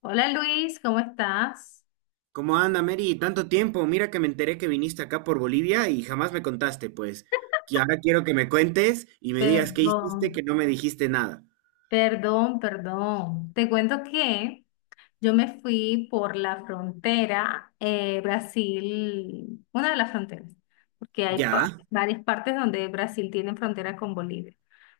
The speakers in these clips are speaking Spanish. Hola Luis, ¿cómo estás? ¿Cómo anda, Mary? Tanto tiempo. Mira que me enteré que viniste acá por Bolivia y jamás me contaste, pues. Y ahora quiero que me cuentes y me digas qué hiciste Perdón, que no me dijiste nada. perdón, perdón. Te cuento que yo me fui por la frontera Brasil, una de las fronteras, porque hay Ya, varias partes donde Brasil tiene frontera con Bolivia.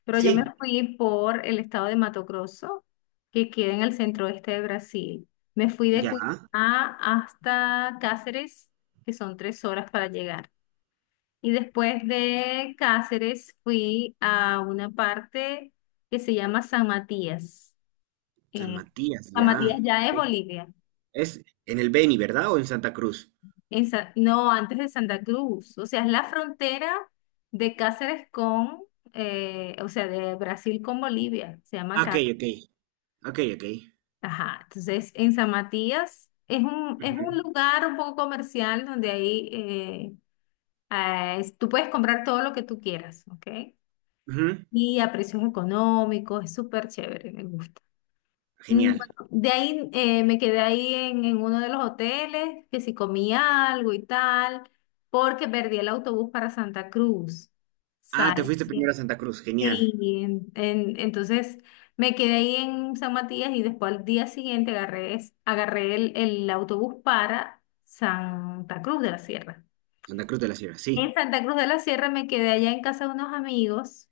Pero yo me sí, fui por el estado de Mato Grosso, que queda en el centro oeste de Brasil. Me fui de ya. Cuiabá hasta Cáceres, que son 3 horas para llegar. Y después de Cáceres fui a una parte que se llama San Matías. San Eh, Matías, San Matías ya. ya es Bolivia. Es en el Beni, ¿verdad? ¿O en Santa Cruz? No, antes de Santa Cruz. O sea, es la frontera de Cáceres con, o sea, de Brasil con Bolivia. Se llama Ah, Ok, acá. ok. Ok, ok. Ajá. Entonces, en San Matías es un Ujú, lugar un poco comercial donde ahí tú puedes comprar todo lo que tú quieras, ¿ok? ujú. Y a precios económicos, es súper chévere, me gusta. Genial. Bueno, de ahí me quedé ahí en uno de los hoteles, que si comí algo y tal, porque perdí el autobús para Santa Cruz. Ah, te Sale. fuiste primero a Santa Cruz. Genial. Sí, entonces me quedé ahí en San Matías y después al día siguiente agarré el autobús para Santa Cruz de la Sierra. Santa Cruz de la Sierra, En sí. Santa Cruz de la Sierra me quedé allá en casa de unos amigos,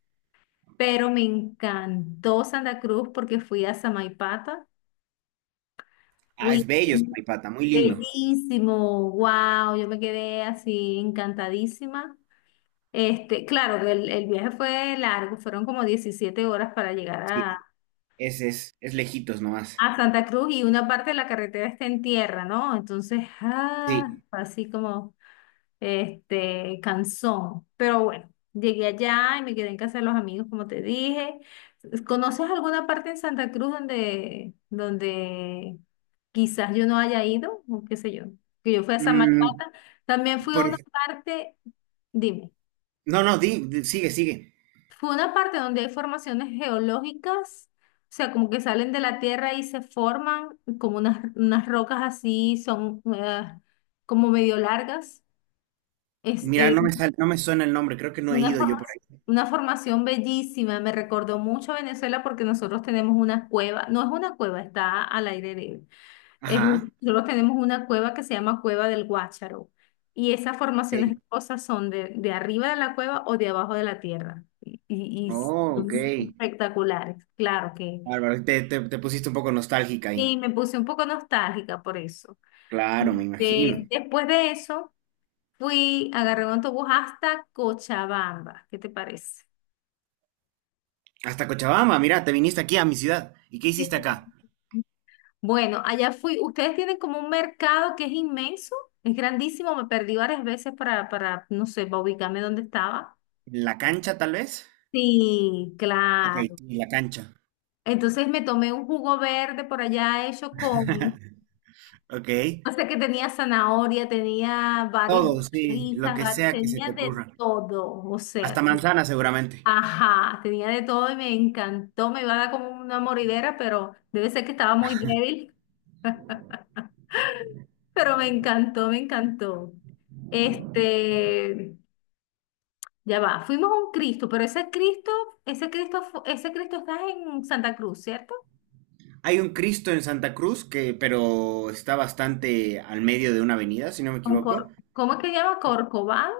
pero me encantó Santa Cruz porque fui a Samaipata. Ah, Uy, es bello, Pata, muy lindo. bellísimo, wow, yo me quedé así encantadísima. Claro, el viaje fue largo, fueron como 17 horas para llegar a, Sí, es lejitos nomás. a Santa Cruz, y una parte de la carretera está en tierra, ¿no? Entonces, Sí. fue así como Canzón. Pero bueno, llegué allá y me quedé en casa de los amigos, como te dije. ¿Conoces alguna parte en Santa Cruz donde quizás yo no haya ido? O qué sé yo. Que yo fui a Mm, Samaipata. También fui a por una parte, dime, No, no, sigue, sigue. fue una parte donde hay formaciones geológicas. O sea, como que salen de la tierra y se forman como unas rocas así, son como medio largas. Es, Mira, eh, no me suena el nombre, creo que no he Una ido yo forma- por ahí. una formación bellísima, me recordó mucho a Venezuela porque nosotros tenemos una cueva, no es una cueva, está al aire libre. Es, Ajá, Nosotros tenemos una cueva que se llama Cueva del Guácharo, y esas ok. formaciones rocosas son de arriba de la cueva o de abajo de la tierra, y Oh, ok. son espectaculares, claro que. Bárbaro, te pusiste un poco nostálgica Y ahí. me puse un poco nostálgica por eso. Claro, me imagino. Después de eso, agarré un autobús hasta Cochabamba, ¿qué te parece? Hasta Cochabamba, mira, te viniste aquí a mi ciudad. ¿Y qué Sí. hiciste acá? Bueno, allá fui. Ustedes tienen como un mercado que es inmenso, es grandísimo. Me perdí varias veces para, no sé, para ubicarme dónde estaba. ¿La cancha, tal vez? Sí, Ok, claro. sí, la cancha. Entonces me tomé un jugo verde por allá hecho con, Ok. o sea, que tenía zanahoria, tenía varias Todo, sí, lo lisas, que sea que se tenía te de ocurra. todo, o Hasta sea, manzana, seguramente. ajá, tenía de todo y me encantó. Me iba a dar como una moridera, pero debe ser que estaba muy débil, pero me encantó, me encantó. Este. Ya va, fuimos a un Cristo, pero ese Cristo está en Santa Cruz, ¿cierto? Hay un Cristo en Santa Cruz que, pero está bastante al medio de una avenida, si no me equivoco. ¿Cómo es que se llama? Corcovado.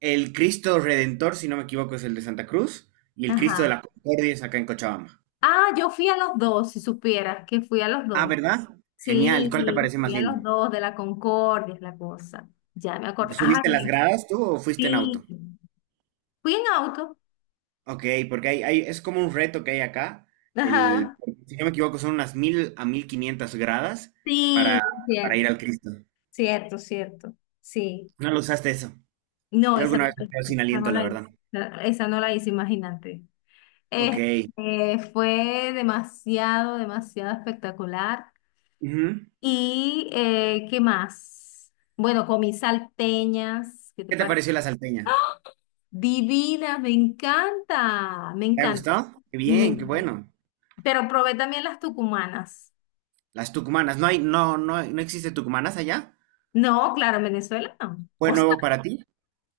El Cristo Redentor, si no me equivoco, es el de Santa Cruz. Y el Cristo de Ajá. la Concordia es acá en Cochabamba. Ah, yo fui a los dos, si supieras que fui a los Ah, dos. ¿verdad? Genial. ¿Cuál te Sí, parece más fui a lindo? los dos de la Concordia, es la cosa. Ya me acordé. Ay, ¿Subiste las gradas tú o fuiste en sí. auto? Fui en auto. Ok, porque es como un reto que hay acá. El, Ajá. si no me equivoco, son unas 1.000 a 1.500 gradas Sí, para, para ir cierto, al Cristo. cierto, cierto. Sí. No lo usaste eso. No, Yo esa alguna no vez me quedé sin Esa no aliento, la la verdad. hice, esa no la hice, imagínate. Ok. Este, Fue demasiado, demasiado espectacular. Ujú. ¿Y qué más? Bueno, comí salteñas, ¿qué te ¿Qué te parece? pareció la salteña? Divinas, me encanta, me ¿Te ha encanta, gustado? Qué me bien, qué encanta. bueno. Pero probé también las tucumanas. Las tucumanas. ¿No hay, no, no, no existe tucumanas allá? No, claro, en Venezuela no. ¿Fue nuevo para ti?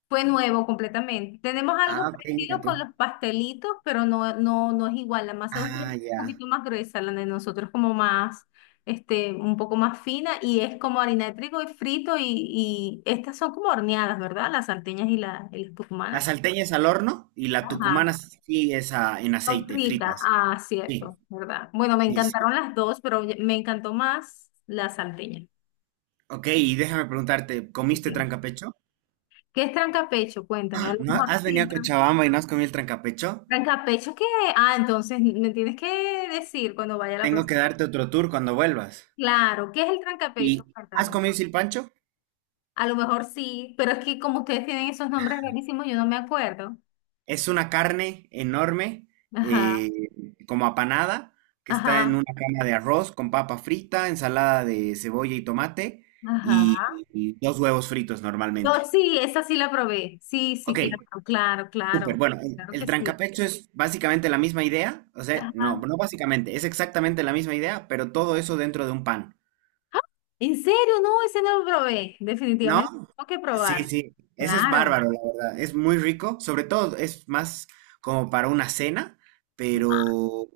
Fue nuevo completamente. Tenemos algo Ah, ok, mira parecido tú. con los pastelitos, pero no, no, no es igual. La masa de ustedes Ah, es un ya. poquito más gruesa, la de nosotros como más, un poco más fina, y es como harina de trigo y frito, y, estas son como horneadas, ¿verdad? Las salteñas y las La tucumanas. salteña es al horno y la tucumana Ajá, sí es en son aceite, fritas. fritas. Ah, Sí, cierto, ¿verdad? Bueno, me sí, sí. encantaron las dos, pero me encantó más la salteña. Ok, y déjame preguntarte, ¿comiste Bien. trancapecho? ¿Qué es trancapecho? Cuéntame, a ¡Ah! lo ¿No mejor has venido a sí. Cochabamba y no has comido el trancapecho? Trancapecho, ¿qué? Ah, entonces me tienes que decir cuando vaya la Tengo que próxima. darte otro tour cuando vuelvas. Claro, ¿qué es el trancapecho? ¿Y has Cuéntame. comido silpancho? A lo mejor sí, pero es que como ustedes tienen esos nombres rarísimos, yo no me acuerdo. Es una carne enorme, eh, Ajá, como apanada, que está en ajá, una cama de arroz con papa frita, ensalada de cebolla y tomate y, ajá. y dos huevos fritos normalmente. No, sí, esa sí la probé. Sí, sí, Ok, claro, claro, súper. claro. Bueno, el, Claro el que sí. trancapecho es básicamente la misma idea. O sea, no, Ajá. no básicamente, es exactamente la misma idea, pero todo eso dentro de un pan. ¡Ah! ¿En serio? No, ese no lo probé. ¿No? Definitivamente tengo que Sí, probar. sí, ese es Claro. bárbaro, la verdad. Es muy rico, sobre todo es más como para una cena, pero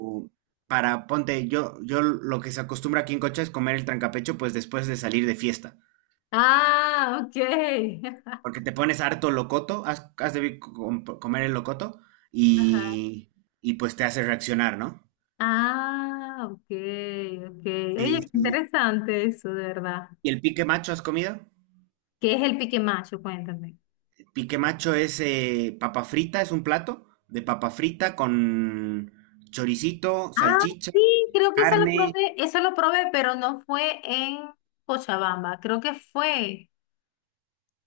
para, ponte, yo lo que se acostumbra aquí en Cocha es comer el trancapecho pues después de salir de fiesta, Ah, ok. porque te pones harto locoto, has de comer el locoto Ajá. y, y pues te hace reaccionar, ¿no? Ah, ok, ok. Oye, Sí, qué sí. interesante eso, de verdad. ¿Y el pique macho has comido? ¿Qué es el pique macho? Cuéntame. Pique macho es papa frita, es un plato de papa frita con choricito, Ah, salchicha sí, creo que carne, eso lo probé, pero no fue en Cochabamba, creo que fue,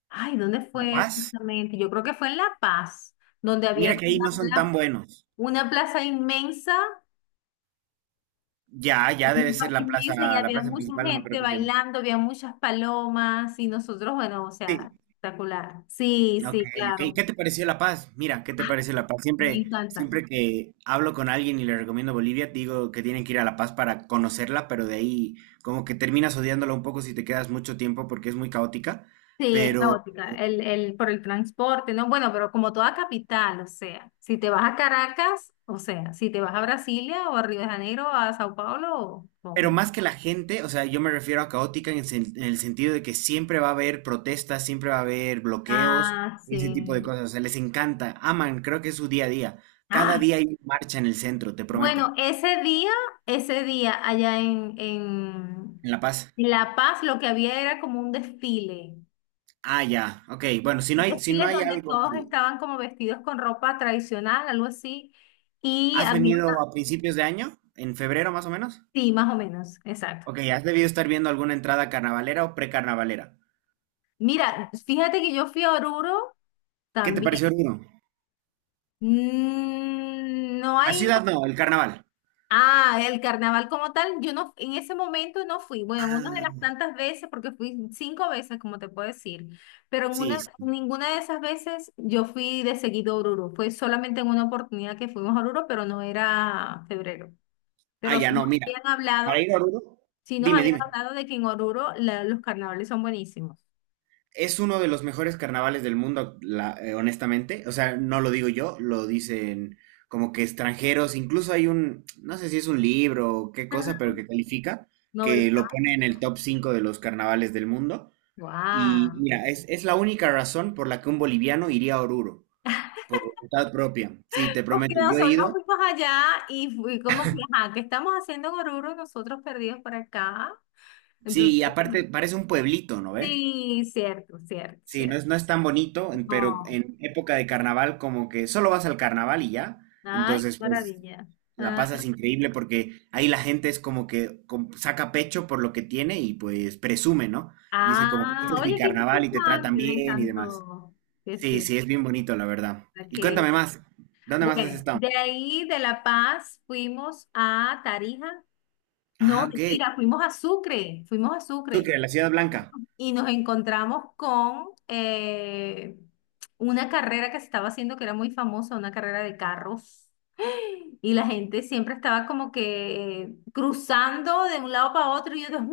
ay, ¿dónde La fue Paz. exactamente? Yo creo que fue en La Paz, donde había Mira que como ahí no son tan buenos. una plaza inmensa, Ya, ya debe una ser plaza la inmensa y plaza, la había plaza mucha principal, no me acuerdo gente que se llama. bailando, había muchas palomas y nosotros, bueno, o sea, Sí. espectacular. Sí, Ok, sí, ok. ¿Qué claro, te pareció La Paz? Mira, ¿qué te pareció La Paz? me Siempre, encanta. siempre que hablo con alguien y le recomiendo Bolivia, digo que tienen que ir a La Paz para conocerla, pero de ahí como que terminas odiándola un poco si te quedas mucho tiempo porque es muy caótica. Sí, es Pero caótica, por el transporte, ¿no? Bueno, pero como toda capital, o sea, si te vas a Caracas, o sea, si te vas a Brasilia, o a Río de Janeiro, a Sao Paulo, Pero o... más que la gente, o sea, yo me refiero a caótica en el sentido de que siempre va a haber protestas, siempre va a haber bloqueos, Ah, ese tipo de sí. cosas. O sea, les encanta, aman, creo que es su día a día. Cada Ah, día hay una marcha en el centro, te prometo, bueno, ese día allá en, en en La Paz. en La Paz, lo que había era como Ah, ya, ok. Bueno, si no un hay, si no desfile hay donde algo todos que... estaban como vestidos con ropa tradicional, algo así, y ¿Has había, venido a principios de año? ¿En febrero más o menos? sí, más o menos, exacto. Ok, has debido estar viendo alguna entrada carnavalera o precarnavalera. Mira, fíjate que yo fui a Oruro ¿Qué te pareció también. Oruro? No La hay. ciudad no, el carnaval. Ah, el carnaval como tal, yo no, en ese momento no fui. Bueno, en una de Ah, las tantas veces, porque fui 5 veces, como te puedo decir, pero sí. Sí. ninguna de esas veces yo fui de seguido a Oruro. Fue solamente en una oportunidad que fuimos a Oruro, pero no era febrero. Ah, Pero ya, sí no, nos mira, habían para hablado, ir a Oruro, sí nos dime, habían dime. hablado de que en Oruro los carnavales son buenísimos. Es uno de los mejores carnavales del mundo, honestamente. O sea, no lo digo yo, lo dicen como que extranjeros. Incluso hay un, no sé si es un libro o qué Ajá. cosa, pero que califica, Nobel que lo Paz. pone en el top 5 de los carnavales del mundo. Y ¡Wow! mira, es la única razón por la que un boliviano iría a Oruro, por voluntad propia. Sí, te Porque prometo, yo he nosotros ido. fuimos allá y fui como que, ajá, ¿qué estamos haciendo Goruro nosotros perdidos por acá? Sí, Entonces, y aparte parece un pueblito, ¿no ve? sí, cierto, cierto, Sí, no cierto. es, no es tan bonito, pero No. en época de carnaval como que solo vas al carnaval y ya. Ay, qué Entonces, pues maravilla. la Ah, pasas increíble porque ahí la gente es como que saca pecho por lo que tiene y pues presume, ¿no? Dice como que ah, este es mi oye, qué carnaval y te tratan interesante, me bien y demás. encantó. Qué Sí, fin. sí, es bien bonito, la verdad. Y qué- cuéntame más, ¿dónde más has Bueno, estado? de ahí de La Paz fuimos a Tarija. Ah, No, ok. mentira, fuimos a Sucre, fuimos a Sucre, Sucre. la Ciudad Blanca. Y nos encontramos con una carrera que se estaba haciendo que era muy famosa, una carrera de carros. Y la gente siempre estaba como que cruzando de un lado para otro. Y yo, Dios mío,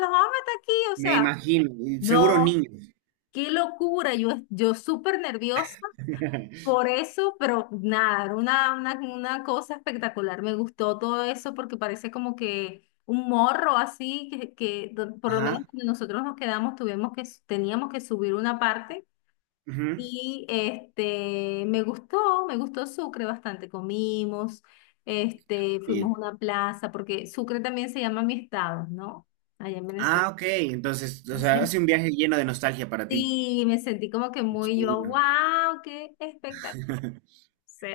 los vamos a meter aquí. O Me sea, imagino, y seguro no, niños. qué locura. Yo súper nerviosa. Por eso, pero nada, era una cosa espectacular. Me gustó todo eso porque parece como que un morro así, por lo menos Ajá. cuando nosotros nos quedamos, teníamos que subir una parte. Ujú. Y me gustó Sucre bastante. Fuimos Bien. a una plaza, porque Sucre también se llama mi estado, ¿no? Allá en Venezuela. Ah, ok. Entonces, o sea, Entonces, hace un viaje lleno de nostalgia para ti. sí, me sentí como que muy yo, Imagino. wow, qué espectacular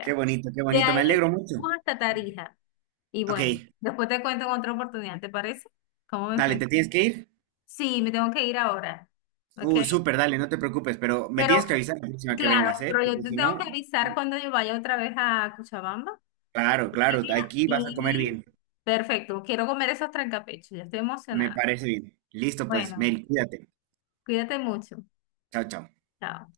Qué bonito, qué de bonito. Me ahí alegro mucho. fuimos hasta Tarija. Y bueno, Ok, después te cuento en otra oportunidad, ¿te parece? ¿Cómo me dale, fue? ¿te tienes que ir? Sí, me tengo que ir ahora. ¿Ok? Uy, súper, dale, no te preocupes, pero me tienes Pero, que avisar la próxima que claro, vengas, ¿eh? pero yo Porque te si tengo no, que avisar cuando yo vaya otra vez a Cochabamba. claro, Y, claro, mira, aquí vas a comer bien. perfecto, quiero comer esos trancapechos, ya estoy Me emocionada. parece bien. Listo, pues, Bueno, Mary, cuídate. cuídate mucho. Chao, chao. Chao.